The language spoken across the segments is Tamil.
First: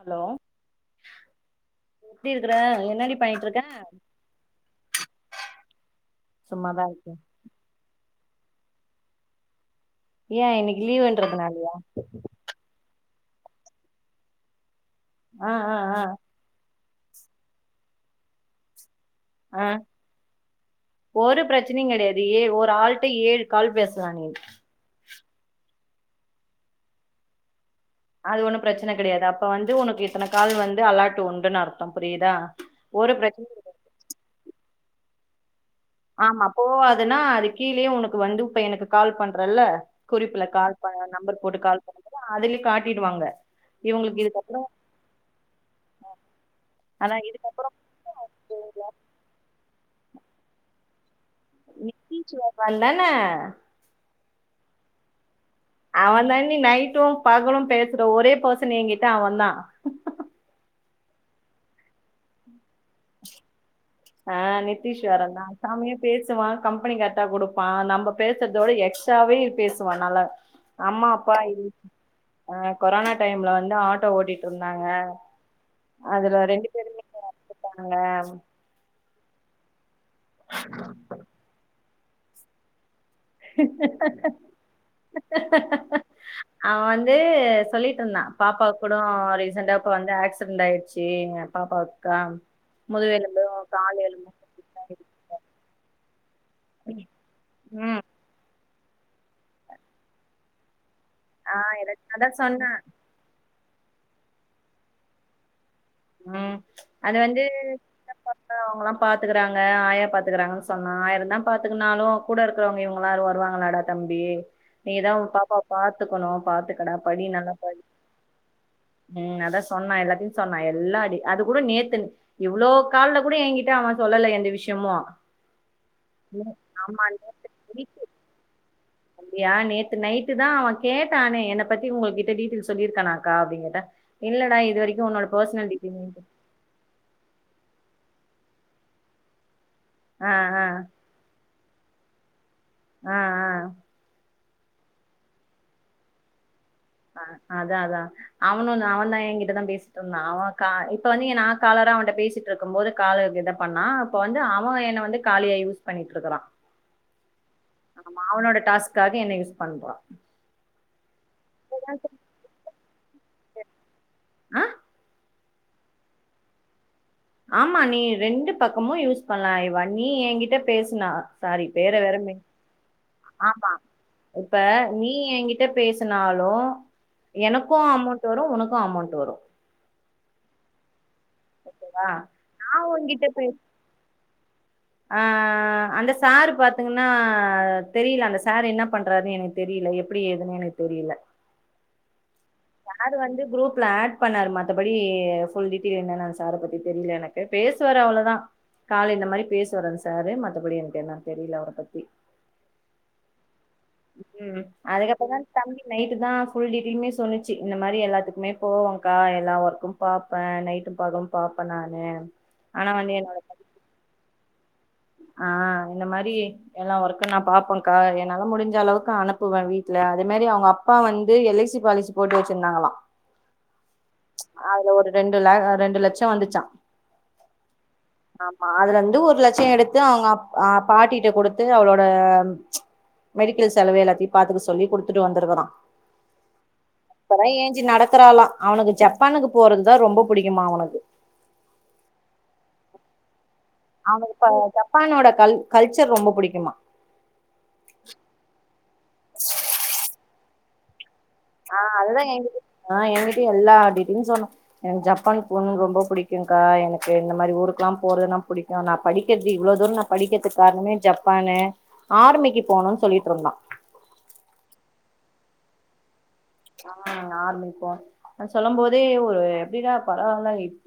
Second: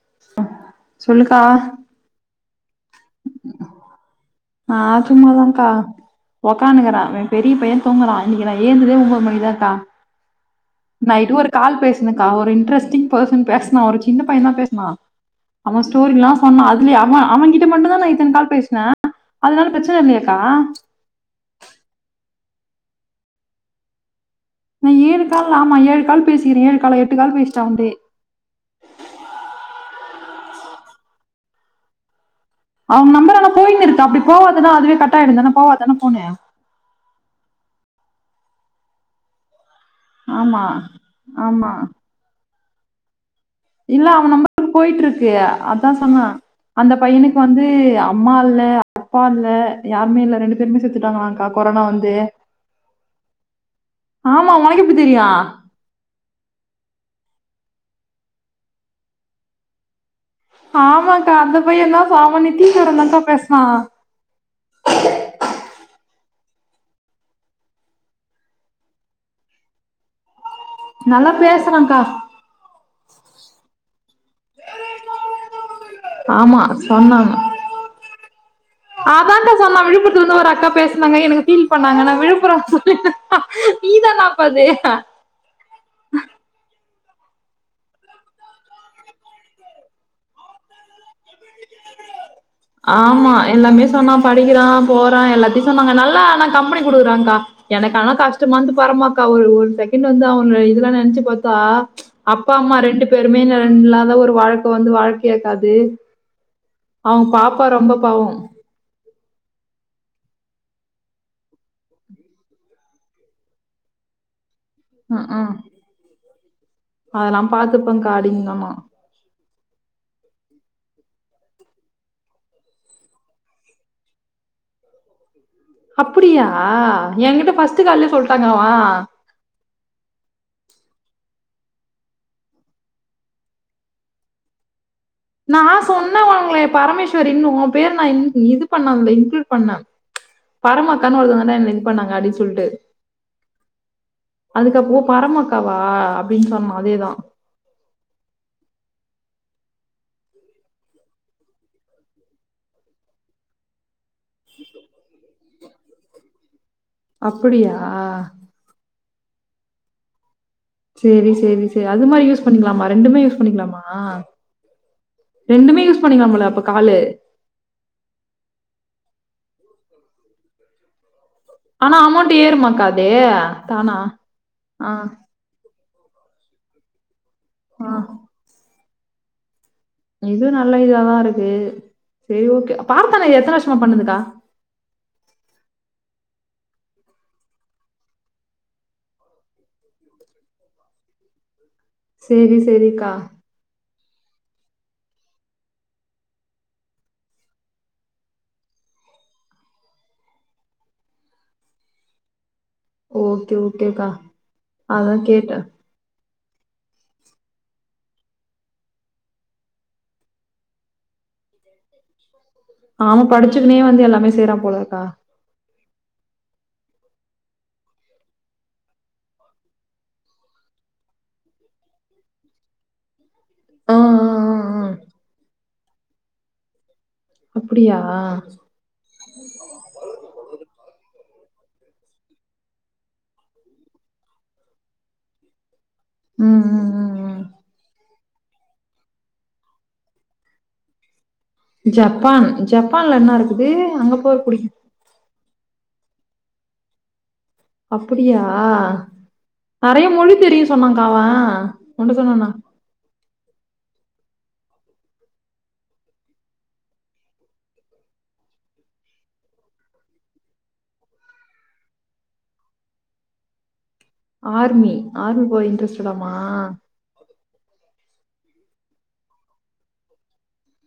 ஹலோ சொல்லுக்கா எப்டி இருக்கற என்னடி பண்ணிட்டு இருக்க நா சும்மாதானக்கா உக்காந்து சும்மாதா இங்க்றே இருக்கே அவ பெரிய பையன் தூங்குறா நிக்கிறா ஏந்துக்கவே ஒம்போது மணிதாக்கா ஏ இன்னைக்கு நைட்டு ஒரு லீவுன்றதுனாலயா கால் பேசுனக்கா ஒரு இன்ட்ரெஸ்டிங் பேர்ஷன் பேசனா ஒரு சின்ன பையதா பேசனா ஆ ஆ அவ ஆ ஸ்டோரில்லா சொன்னா அ ல்லிய அவ அவன்கிட்ட மட்டுதா நா இத்தன கால் பேசினே அ ஒரு பிரச்சனையு கெடையாது ஏ ஒரு டாள்ட ஏழு கால் பேசலா நீ நா ஏழு கால் ஆமா ஏழு கால் பேசிக்கிறே ஏழு காலா எட்டு கால் பேசிட்டா அவடியே அது ஒண்ணு பிரச்சன கெடையாதா அப்ப வந்து உனக்கு இத்தன கால் வந்து அலாட்டு உண்டுன்னு அர்த்தம் புரியுதா அவுங்க ஒரு நெம்பற் ஆனா பிரச்சன போயின் இருக்கு அப்பிடி போவா ப்பதா அதுவே கட்டாயிடுந்தானப்பா ஆமா போவாதுன்னா அது கீழேயே உனக்கு வந்து இப்ப எனக்கு கால் பண்றல்ல குரூப்புல ஆமா கால் ப நம்பர் போட்டு ஆமா கால் பண்ணம்போது அதுல காட் ட்டிடுவாங்க இல்ல அவ [inaudible] போயிட்ருக்கு அதா சொன்னா அந்த ஆனா பையனுக்கு இதுக்கப்புறோ வந்து அம்மா இல்ல அப்பா இல்ல யாருமே இல்ல ரெண்டு பேருமே செத் துட்டாங்களா நித்திஷ்வரன்தான ஆமா உனக்கு எப்டி தெரியு அவந்தாண்டி நைட்டு பகலு பேசுர ஒரே பர்சன் எங்கிட்ட அவந்தா ஆமாக்கா அந்த பையந்தா கால் பண்ணி நித்திஸ்வரன்தாங்க்கா பேசுனா ஆ நித்திஷ்வரன்தா செமயா பேசுவா கம்பெனி கரெக்டா குடுப்பா நம்ப பேசுறதோட எக்ஸ்ட்ராவே பேசுவா நல்லா. அம்மா நல்லா அப்பா இல் பேசுறான்க்கா. ஆ கொரானா டைம்ல வந்து ஆ ட்டோ ஓட்டிட்ருந்தாங்க அதுல ஆமா, ரெண்டு பேருமே எறந்துட்டாங்க அதாங்க்கா சொன்னா விழுப்புர த்திலிருந்து ஒரு அக்கா பேசுனாங்க எனக்கு ஃபீல் பண் ணாங்க நா விழுப்புறோ நீதானா அப்ப அது து சொல்லிட்ருந்தா பாப்பாவுக்கு கூடோ ரீசண்டா இப்ப வந்து ஆக்சிடன்ட் ஆயிடுச்சு பாப்பாக்குக்கா ஆமா எல்லாமே சொன்னா படிக்கிறா போறா எல்லாத்தையு சொன்னாங்க நல்லா ஆனா கம்பெனி குடுக்குறாங்க்கா எனக்கு ம் ஆனா கஷ்டமா இருந்துது வரமாக்கா ஒரு ஒரு செகண்ட் வந்து அவன இதுலன நென்ச்சு ஆ பாத்தா எனக்கு அதான் அப்பா அம்மா சொன்னேன் ரெண்டு பேருமே நெ இல்லாத ஒரு வாழ்க்க வந்து வாழ்க்கையாக்கா அது ம் அது அவ வந்து பாப்பா ரொம்ப பாவோ அவங்கல்லா பாத்துக்கறாங்க ஆயா பாத்துக்கறாங்கன்னு சொன்னா ஆயிரந்தா பாத்துக்கனாலு கூட இருக்கறவங்க இவங்க எல்லாரு வருவாங்களாடா தம்பி நீதா உன் ம்ஹ்ம். பாப்பாவ பாத்துக்கணு பாத்துக்கடா படி அதெல்லாம் நல்லா படி பாத்துப்பேன்க்கா அடிங்கம்மா. ம் அதா சொன்னா எல்லாத்தையு சொன்னா எ நல்லா‌ அடி அது கூட நேத்துன் இவ்ளோ கால்ல கூட எங்கிட்ட அவ சொல்லல எந்த விஷ்யமு அப்டியா எங்கிட்ட ஃபஸ்ட்டு கால்லயே சொல்ட்டாங்க அவா வந்தியா நேத்து நைட்டு தா அவ கேட்டானே என்ன பத்தி உங்க கிட்ட டீடைல் சொல்லிருக்கானாக்கா அப்டின் கேட்டா இல்லடா இது வரைக் நா சொன்னவங்களே பரமேஸ்வரி இன்னும் பேர் நா இன் இது பண்ணாமலயே இன்குளூட் பண்ணம் ஆ ஆ பரமா அக்கான்னு ஒருத்தவங்க வந்து [unintelligible] இது பண்ணாங்க அப்டின் சொல்டு ஆ ஆ அதுக்கப்புறோ பரமாக்காவா அப்டின் சொன்னா அதேதான் ஆ அதா அதா அவனுந் அவந்தா என்கிட்டதா பேசிட்ருந்தா அவோ கா இப்ப வந்து எ நா காலரா அவன்ட்ட பேசிட்டு இருக்கும் போது கால இத பண்ணா இப்போ வந்து அவ என்ன வந்து காலியா யூஸ் பண்ணிட்ருக்குறா அப்புடியா காக என்ன யூஸ் பண்றா சேரி சேரி சேரி அது மாரி யூஸ் பண்ணிக்கலாமா ரெண்டுமே யூஸ் பண்ணிக்கலாமா ஆ ரெண்டுமே யூஸ் பண்ணிக்கலாம் போல அப்ப காலு ஆமா நீ ரெண்டு பக்கமு யூஸ் பண்ணலா இவா நீ ஏங்கிட்ட பேசுனா சாரி பேர ஆனா வேற அமௌண்ட் மென் ஏறுமா அக்கா அதே ஆமா இப்ப நீ எங்கிட்ட பேஸ் சுனாலு எனக்கு ஆ அமோண்ட் வரு உனக்கு அமோண்ட் டு வரு இது நல்ல இதுதாவா இரு க்கு நா சேரி ஓகே உன்கிட்ட பார்த்தானா பே எத்தன விருஷமா பண்ணுதுக்கா ஆ அந்த சாரு பாத்திங்கன்னா தெரியில அந்த சாரு என்ன பண்றாருன்னு எனக்கு தெரியில எப்டி ஏதுனு எனக்கு தெரியில சேரி சேரிக்கா பண்ணாரு மத்தபடி ஃபுல் டீட்டெயில் என்னன்னா சார பத்தி தெரியில எனக்கு பேசுவாரு அவ்ளோதா கால இந்த மாரி பேசுவாரா சாரு மத்தபடி எனக்கு என்னன் தெரியில அவர பத்தி ஓகே ஓகேக்கா ம்க்ம் அதான் அதுக்கப்புறந்தா கேட்டேன் தம்பி நைட்டுதாஸ் ஃபுல் டீடையலுமே சொல்லு ச்சி இந்த மாரி எல்லாத்துக்குமே போவோங்கா எல்லா ஒர்க்கும் பாப்ப நைட்டும் பகளும் பாப்ப நானு ஆனா வந்து ஆமா படிச்சிக்குன்னே வந்து எல்லாமே செய்றான் போல ஆ இந்த மாதிரியே எல்லா ஒர்க்கும் நான் பாப்பேன்க்கா என்னால முடிஞ்ச அளவுக்கு அனுப்புவேன் வீட்டுல அதே மாதிரி அவுங்க அப்பா வந்து எல் ஐ சி பாலிசி போட்டு வச்சிருந்தாங்களாம் ஆ ஆ ஆ ஆ அதுல ஒரு ரெண்டுல ரெண்டு லட்சம் வந்துச்சாம் அப்டியா ஆமா அதுல இருந்து ஒரு லட்சம் எடுத் அங் அப் பாட்டிட்ட குடுத்து அவளோட மெடிக்கல் செலவு எல்லாத்தையும் பார்த்துக்க சொல்லி குடுத்துட்டு வந்திருக்குறான் ம் ம் ம் ம் அப்பதான் ஏஞ்சி நடக் ற்லாலாம் அவனுக்கு ஜப்பானுக்கு போறதுதான் ரொம்ப பிடிக்குமா அவனுக்கு ஜப்பான் ஜப்பான்ல என்ன இருக் அவன் இப்ப ஜப்பானோட கல் கல்ச்சர் ரொம்ப புடிக்குமா அப்டியா நறைய மொழி தெரியும் சொன்னா ஆ அதுதான் எங்கிட்ட ஆ எங்கிட்டய எல்லாம் அப்டி அப்படின்னு சொன்னா எனக்கு ஜப்பானுக்கு போணுன்னு ரொம்ப புடிக்கும்க்கா எனக்கு இந்த மாதிரி ஊருக்கல்லாம் போறதுனா புடிக்கும் நான் படிக்கிறது இவ்ளோ தூரம் நான் படிக்கிறதுக்கு காரணமே ஜப்பான்னு ஆர்மிக்கு போணும்ன்னு சொல்லிட்டு இருந்தான் ஆர்மி ஆர்மி போரா இன்ட்ரெஸ்ட்டடோ மா ஆரமிக்கா சொல்லும் போதே ஒரு எப்படிடா பரவாயில்ல எப்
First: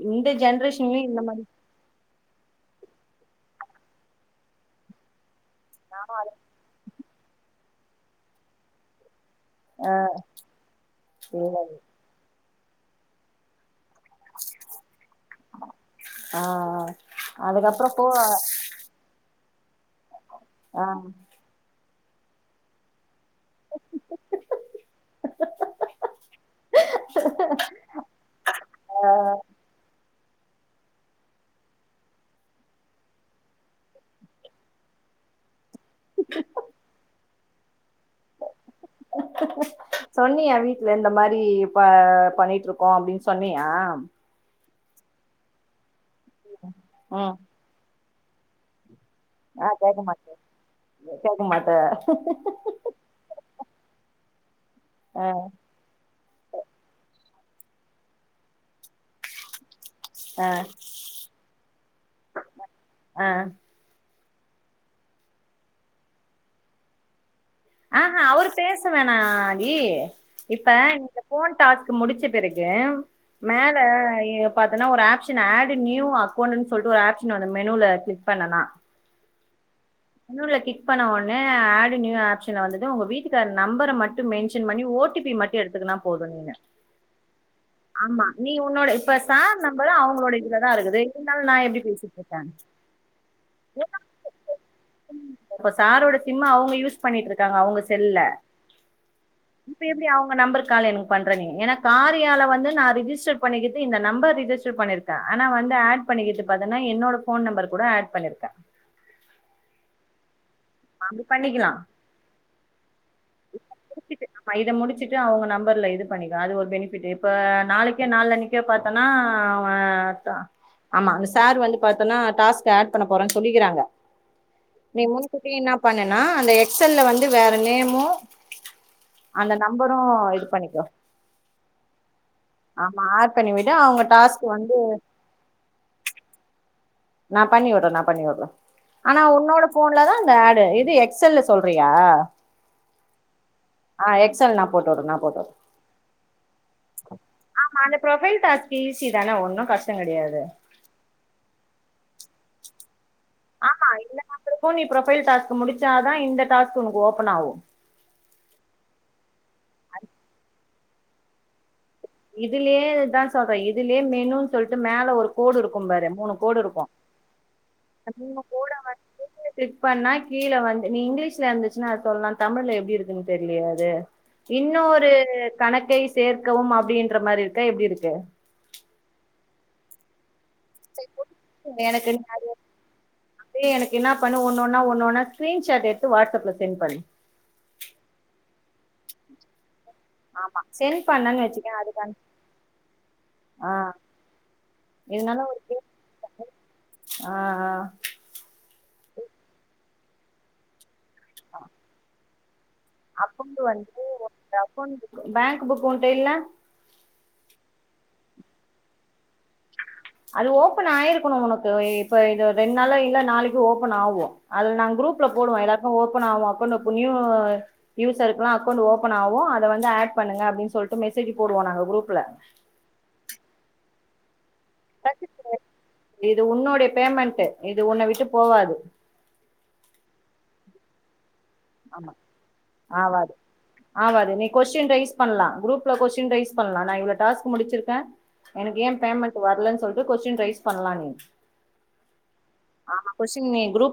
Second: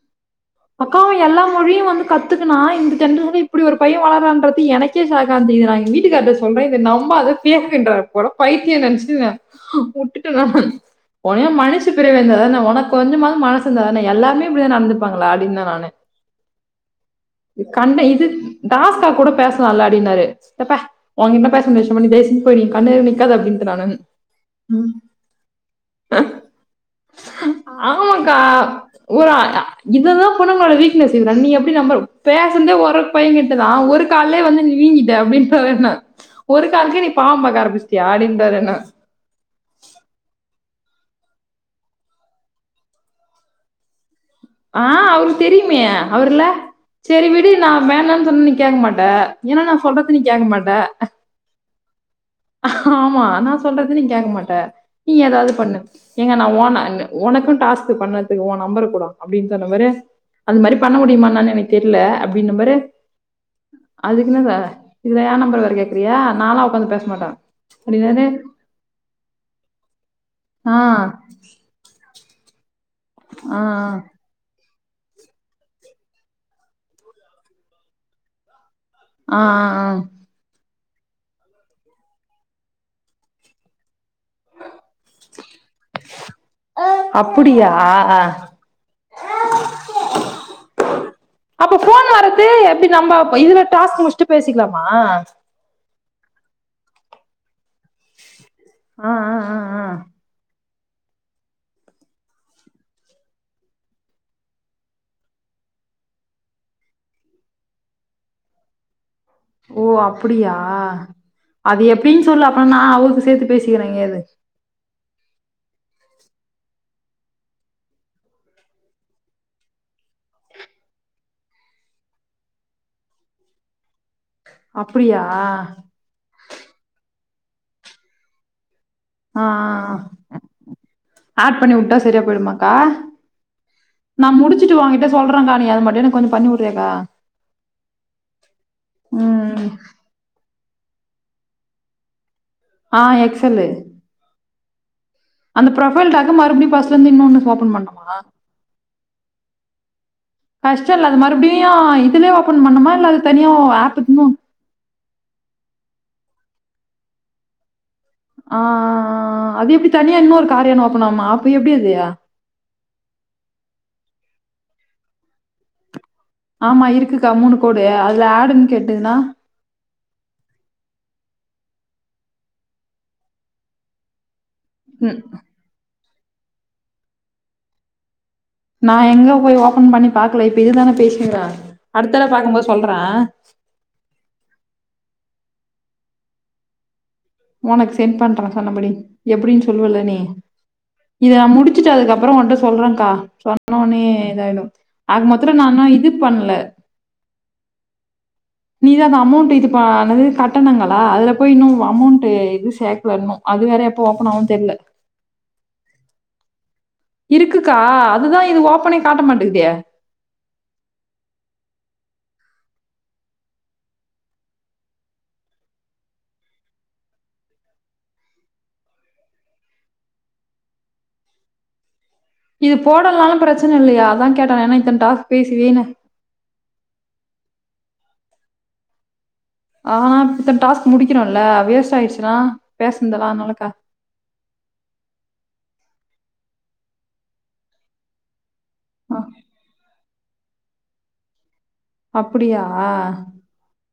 அக்கா எல்லா மொழியும் வந்து கத்துக்கின்னா இந்த எங்கயிருந்து இப்படி ஒரு பையன் வாரான்றது எனக்கே சாக் அப்டிகிறான் நான் எங்க வீட்டுக்கார்ட்ட சொல்றேன் இத நம் ரொம்ப அது கிய்கின்றார் போல பைத்தியம்ன்னு நெனச்சிட்டு உப்பு போட்டுட்டு நானு உடனே மனுஷப் பிறவியிருந்தா தானே உனக்கு கொஞ்சமாவது மனசு இருந்தானே எல்லாருமே இப்படிதான் நடந்துப்பாங்க வாடினா வானே ஆ அதுக்கப்புறோ உக்கண்ணு போ இது பாஸ்தா கூட பேச தல்லாடினாரு எப்ப ஆ ஓங்கிட்டலா பேச முடியாது நீ பேசின்னு போயிரு கண்ணுக்கே நிக்காத அப்டின்டே நான்னு ஆமாக்கா இததான் பொண்ணுங்களோட வீக்னஸ் நீ எப்டி நம்ப பேசுனதே ஒரு பையன்கிட்டதான் ஒரு காலே வந்து நீங்கிட்ட அப்டின்றாரு என்ன ஒரு காலுக்கே நீ பாவம் பாக்க ஆரம்பிச் யாடிப்பாரு என்ன இல்ல இந்த மாரி ப பண்ணிட்டுருக்கோ அப்பிடின்னு சொன்னியா ஆ அவருக்கு தெரியுமே அவுர்ல்ல சேரி ம் விடு நா வேணன் சொன் நீ கோக் மாட் ட்ட ஏன்னா ஆ நா கேக்க சொல்றத நீ கேட்க மாட்ட கேக்க மாட்ட ஆமா நா சொல்றது நீ கேக்க மா ட்ட நீ ஆ ஏதாது பண்ணு எங்க நா ஓனா ன் உனக்கு டாஸ்க் பண்ணதுக்கு உ நம்பர கூடோ அப்பிடின்னு சொன்னா பாரு ஆ அந்த மாரி பண்ணமுடியுமா நானு எனக்கு தெர்ல அப்பிடினபரு ஆ ஆ அது இல்லல்ல எ நம்பர்வேர கேக்குறியா நாலா ஒகாந்து பேச மாட்டே ஆஹ அப்டின்னாரு அவரு பேச வேணாடி இப்ப ஆ இந்த ஃபோன் டஸ்க் முடிச்சி க்கே ஆ மேல எப் பாத்தன்னா ஒரு ஆப்ஷன ஆடு நியூ அக்கௌண்னு சொல்லிட்டு ஒரு ஆப்ஷன் ஒன்னு மெனுல கிளிக் பண்ணனா ஆ ஆ ஆ மேனுல கிளிக் பண்ண ஒன்னே ஆடு நியு ஆப்ஷன்ல வந்துட்டு உங்க வீட்டுக்கார நம்பர மட் ட்டு மென்ஷன் பண்ணி ஓடிபி மட்டு எடுத்துக்கனா போது நீங்க அப்புடியா ஆமா நீ உன்னோட இப்ப சார் நம்பர் அவங்களோட இதுலதா இருக்கு இருனாலு நா அப்ப எப்பிடி ஃபோன் பேசிட்டுருக்கே வரது எப்டி நம்ப இதுல டாஸ்க் முடிச்சுட்டு பேசிக்கலாமா ஓ சா சாரோட சிம்ம அவங்க யூஸ் பண்ணிட்டு இருக்காங்க அவுங்க சி செல்ல ஆ ஆ ஆ இப்ப ஆ எப்பிடி அவங்க நம்பரக் கால் எனக் பண்ற நீ ஏன காரியால வந் ந்து ரிஜிஸ்டர் பண்ணிக்குது இந்த நம்பர் ரிஜிஸ்டர் பண்ணிருக்கே ஆனா வந்து ஆட் பண்ணிகிது பாத்தனா என்னோட ஃபோன் நம்பர் கூட ஆட் பண்ணிருக்கே ஓ அப்பிடியா ஆ அப்டி பண்ணிக்கலா அது எப்பிடின்னு சொல்லு அப்ப நா அவக்கு சேத்து பேசிக்கிறே எங்கியாது ட்டு அவுங்க நம்பர்ல இது பண்ணிக்க அது ஒரு பெணிஃபிட் இப்ப நாளைக்கே நாலு அன்னிகே பாத்தனா அவ டா ஆமா அந்த சார் வந்துட்டு பாத்தன்னா டாஸ்க் எட் பண்ண போறே சொல்லிகிறங்க அப்பிடியா கூட்டி என்ன பண்ணனா அந்த எக்ஸ் எல்ல வந்து து வேற நெமோ ஆ ஆ ஆட் பண்ணிவுட்டா சரியா போயிடுமா ஆ ஆமா ஆட் பண்ணி விடு அவங்க நா டாஸ்க் வந்து முடிச்சிட்டு உங்கிட்ட சொல்றேகா நீ அது மட்டு எனக்கு கொஞ்சோ பண்ணிவுரியா செய்வா நா பண்ணி உர்ற நா பண்ணி உர்ற ஆனா ம் உன்னோட ஃபோன்லதா இந்த ஏட் து இது எக்ஸ் எல்ல சொல்றியா ஆ எக்ஸல்லு ஆ எக்ஸல் நான் போட்டு உடனாப் அந்த புரொபைல் டாஸ்க்க மறுபடியு பஸ்ல இருந்து இன்னொன்னு ஓப்பன் பண்ணுமா தென ஒன்னு கஸ் கஷ்டோ இல்ல அது மறுபடியு யு இதுலயே ஓப்பன் பண்ணுமா இல்ல அது தனியா ஆமா ஆப் இல்ல இந்த இன்னும் நம்பருக்கு நீ புரொபைல் டாஸ்க்கு முடுச் முடுச்சாதா இந்த டாஸ்க்கு உனக்கு ஓப்பன் ஆகு ஆ ஆ ஆ ஆ அது எப்டி தனியா இன்னொரு காரியான் ஓப் போனாம அப்ப எப்டி இது இதுலியேதா சொல்ற இத் இதுலயே மெனுன் சொல்ட்டு மேல ஒரு கோடு இருக்கும் பாரு மூணு கோடு இருக்கு ஆமா இருக்குக்கா கோடு. அதுல மூணு ஆடுன்னு கோட கேட்டுதுன்னா, வந்து கிளிக் பண்ணா கீழ வந்து நீ இங்கிலீஷ் சியா இருந்துச்சுன்னா அது சொல்லா தமிழ்ல எப்டி இருக்குன் தெர்லியே அது இன்னொரு ம். கணக்கைஸ் சேர்க்கவும் அவ் அபடின்ற மாரி இருக்கா எப்டி இருக்கு நா எங்க போய் ஓப்பன் பண்ணி பா தலைப்பு இதுதான பேசுங்க அடுத்தடவ பாக்கும் போது சொல்ற அப்டியே எனக்கு என்ன பண்ணு ஒன்னொன்னா ஒன்னொன்னா ஸ்கிரீன் ஷாட் எடுத்து வாட்ஸ்ப்ல்ல சென்ட் பண்ணு உனக்கு சென்ட் பண்ற சொன்னபடி எப்புடின்ஸ் சொல்லுவல்ல நீ ஆமா சென்ட் இத பண்ணன்னு நா வச்சுக்கே முடுச்சுட்டு அதுக்கப்புறோ உன்ட சொல்றங்கா ஆ சொன்னோனயே இதாயிடு ஆக இதனால மொத்தல ஒரு நா ஆனா இது பண்ல ஆ ஆ நீதா அந்த அமோண்ட்டு இது பானது கட்டணங்கள் பா அதுல போய் இன்னு அமோண்ட்டு அக்கோண்ட்டு வந்துட்டு [inaudible] தெர்ல. அக்கோண்ட்டு குடு பேங்க்கு புக்கோண்டு இல்ல இருக்குக்கா அதுதா இது ஓப்பனே காட்ட மாட்டேங்குதே அது ஓப்பன் ஆயிருக்கோனு உனக்கு இப்ப இது ரெண் நாள்ல இல்ல நாளைக்கு ஓப்பன் ஆகு அது நாங்க குரூப்ல போடுவோ எல்லாருக்கு ஓப்பன் ஆகு அக்கோண்ட்டு இப்ப நியூ யூசருக்கெல்லா அக்கோண்ட்டு ஓப்பன் ஆகு அத வந்து ஏட் பண்ணுங்க அப்டின் சொல்ட்டு மெசேஜு போடுவோ நாங்க குரூப் இது போடலனாலு பிரச்சன இல்லையா? அதா கே ட்டே ஏன்னா இத்தன டாஸ்க் பேசி வீணே இது உன்னுடைய பேமெண்ட் இது உன்ன விட்டு போவாது ஆனா இத்தன டாஸ்க் முடிக்கணு ஆமா ஆவாது அதனாலக்கா. ஆவாது நீ கொஸ்டீன் ரைஸ் பண்லா குரூப் ல கொஸ்டின் ரைஸ் பண்லா நா இவ்ள டாஸ்க் முடிச்சிருக்கே எனக்கு ஏன் அ பேமெண்ட் வரலன்னு சொல் லி கொஸ்டின் ரைஸ் பண்லா நீ அப்பிடியா?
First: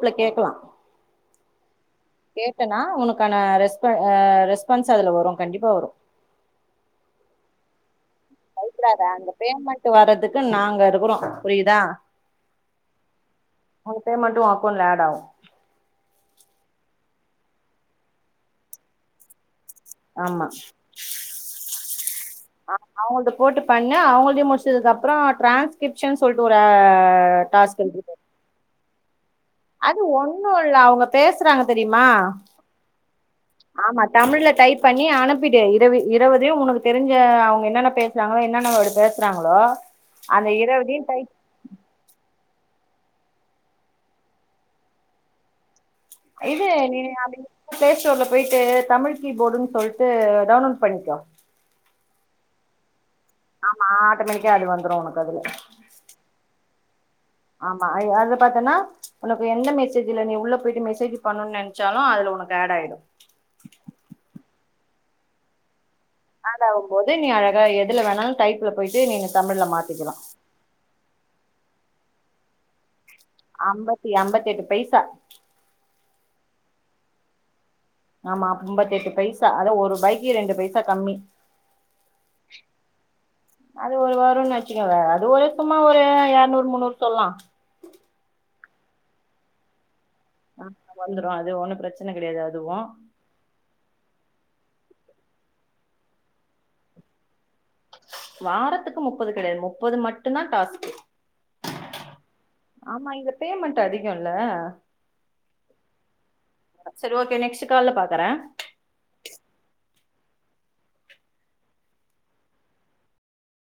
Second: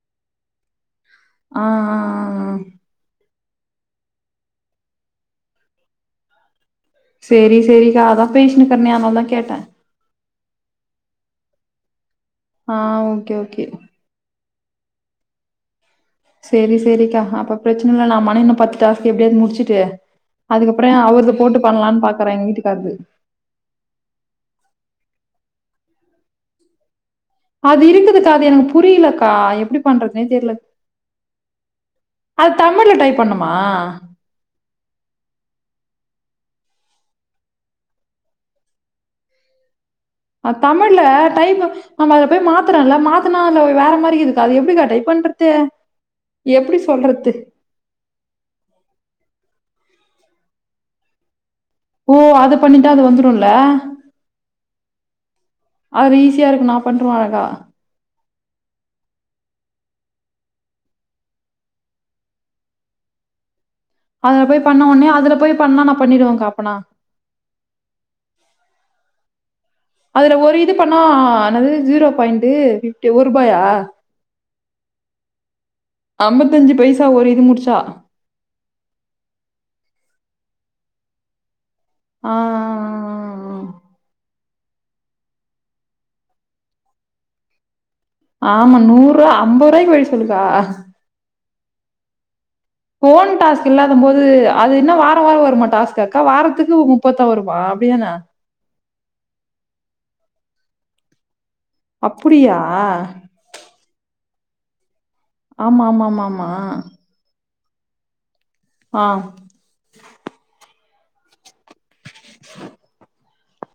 ல கேக்கலா ஆ ஆ ஆ. கேட்டனா உனக்கான ரெஸ்பா ஆ ரெஸ்பான்ஸ் அதுல வரு கண்டிப்பா வரு செரி செரிக்கா அதா பேசினுருக்கறனே அதனாலதா கேட்டே க்கு நாங்க இருக்குறோ புரியுதா? ஆ ஓகே ஓகே க்கவுண்ட்ல ஆட் ஆவு செரி செரிக்கா அப்ப பிரச்சனலா இல்ல நாம ஆனா இன்னு பத்து டாஸ்க்கு எப்டியாவது முடிச்சு ஆமா பண்ணலான்னு பாக்குறேன் எங்க ஆ வீட்டுக்காரரது. அவங்கள்து போட்டு பண்ணு அவங்கள்தயு முடிச்சதுக்கு அப்றோ டிரான்ஸ்கிரிப்ஷன் சொல்ட்டு ஒரு ஆ அது இருக்குதுக்கா அது எனக்கு புரியல அது ஒண்ணு இல்ல அவங்க பேசுறாங்க தெரியுமா அது தமிழ்ல டைப் பண்ணுமா? ஆமா தமிழ்ல டை ப் பண்ணி அனுப்பிடு இரவி இரவதையு உனக்கு தெரிஞ்ச அவங்க என்னென்ன பேசறாங்களோ என்னென்ன வரு பேசறாங்களோ ஆ தமிழ்ல டைப்பு நம்ம அத போய் மா த்துறோல்ல மாத்துனா அதுல வேற மாரி இருக்குதுக்கா அது எப்டிக்கா டைப் பண்றது இது எப்படி நீ சொல்றது? அது பிளே ஸ்டோர்ல போயிட்டு தமிழ் கீபோர்டுன்னு சொல்ட்டு டவுன்லோடு பண்ணிக்கோ ஓ அது பண்ணிட்டா அது வந்து ஆமா ஆட்டோமேட்டிக்கா அது வந்துரு உனக் கு அதுல அதுல ஈசியா இருக்கு நா பண் ஆமா அது பாத்தன்னா உனக்கு எந்த மெசேஜ்ல நீ உள்ள போயிட்டு மெசேஜ் பண்ணனு நெனச்சாலு அதுல உனக்கு ஆட் ஆயிடு அதுல போய் பண்ண உனே அதுல போய் பண்ணலாம் ந ஆடாகும்போது நீ அழகா எதுல வேணாலும் டை போயிட்டு நீங்க தமிழ்ல்ல மாத்தி அதுல ஒரு இது பண்ணா என்னது ஜீரோ பாயின்ட்டு ஐம்பத்தி ஐம்பத்தி எட்டு பைசா ஐம்பத்தஞ்சு பைசா ஒரு இது முடிச்சா ஆமா அம்பத்தி எட்டு பைசா அதா ஒரு ரூபாய்க்கு ரெண்டு பைசா கம்மி ஆ. அது ஒரு வாரம்ச் அது ஒரு சும்மா ஒரு இரநூறு முன்னூறு சொல்லலா ஆமா நூறு அம்பது ரூபாய்கு பொய்ஸ் வந்துருவா அது ஒன்னு பிரச்சன கெடயாதுல ஃபோன் டாஸ்க் இல்லாத போது அது என்ன வார வார வருமா டாஸ்க்க வாரத்துக்கு முப்பத்தான் வரு வா அப்டிதான வாரத்துக்கு முப்பது கெடயாது முப்பது மட்டு தா டாஸ்கு அப்புடியா இல்ல ஆமா ஆமா ஆமா ஆமா ஓகே நெக்ஸ்ட் கால்ல பாக்குறே [inaudible] [inaudible]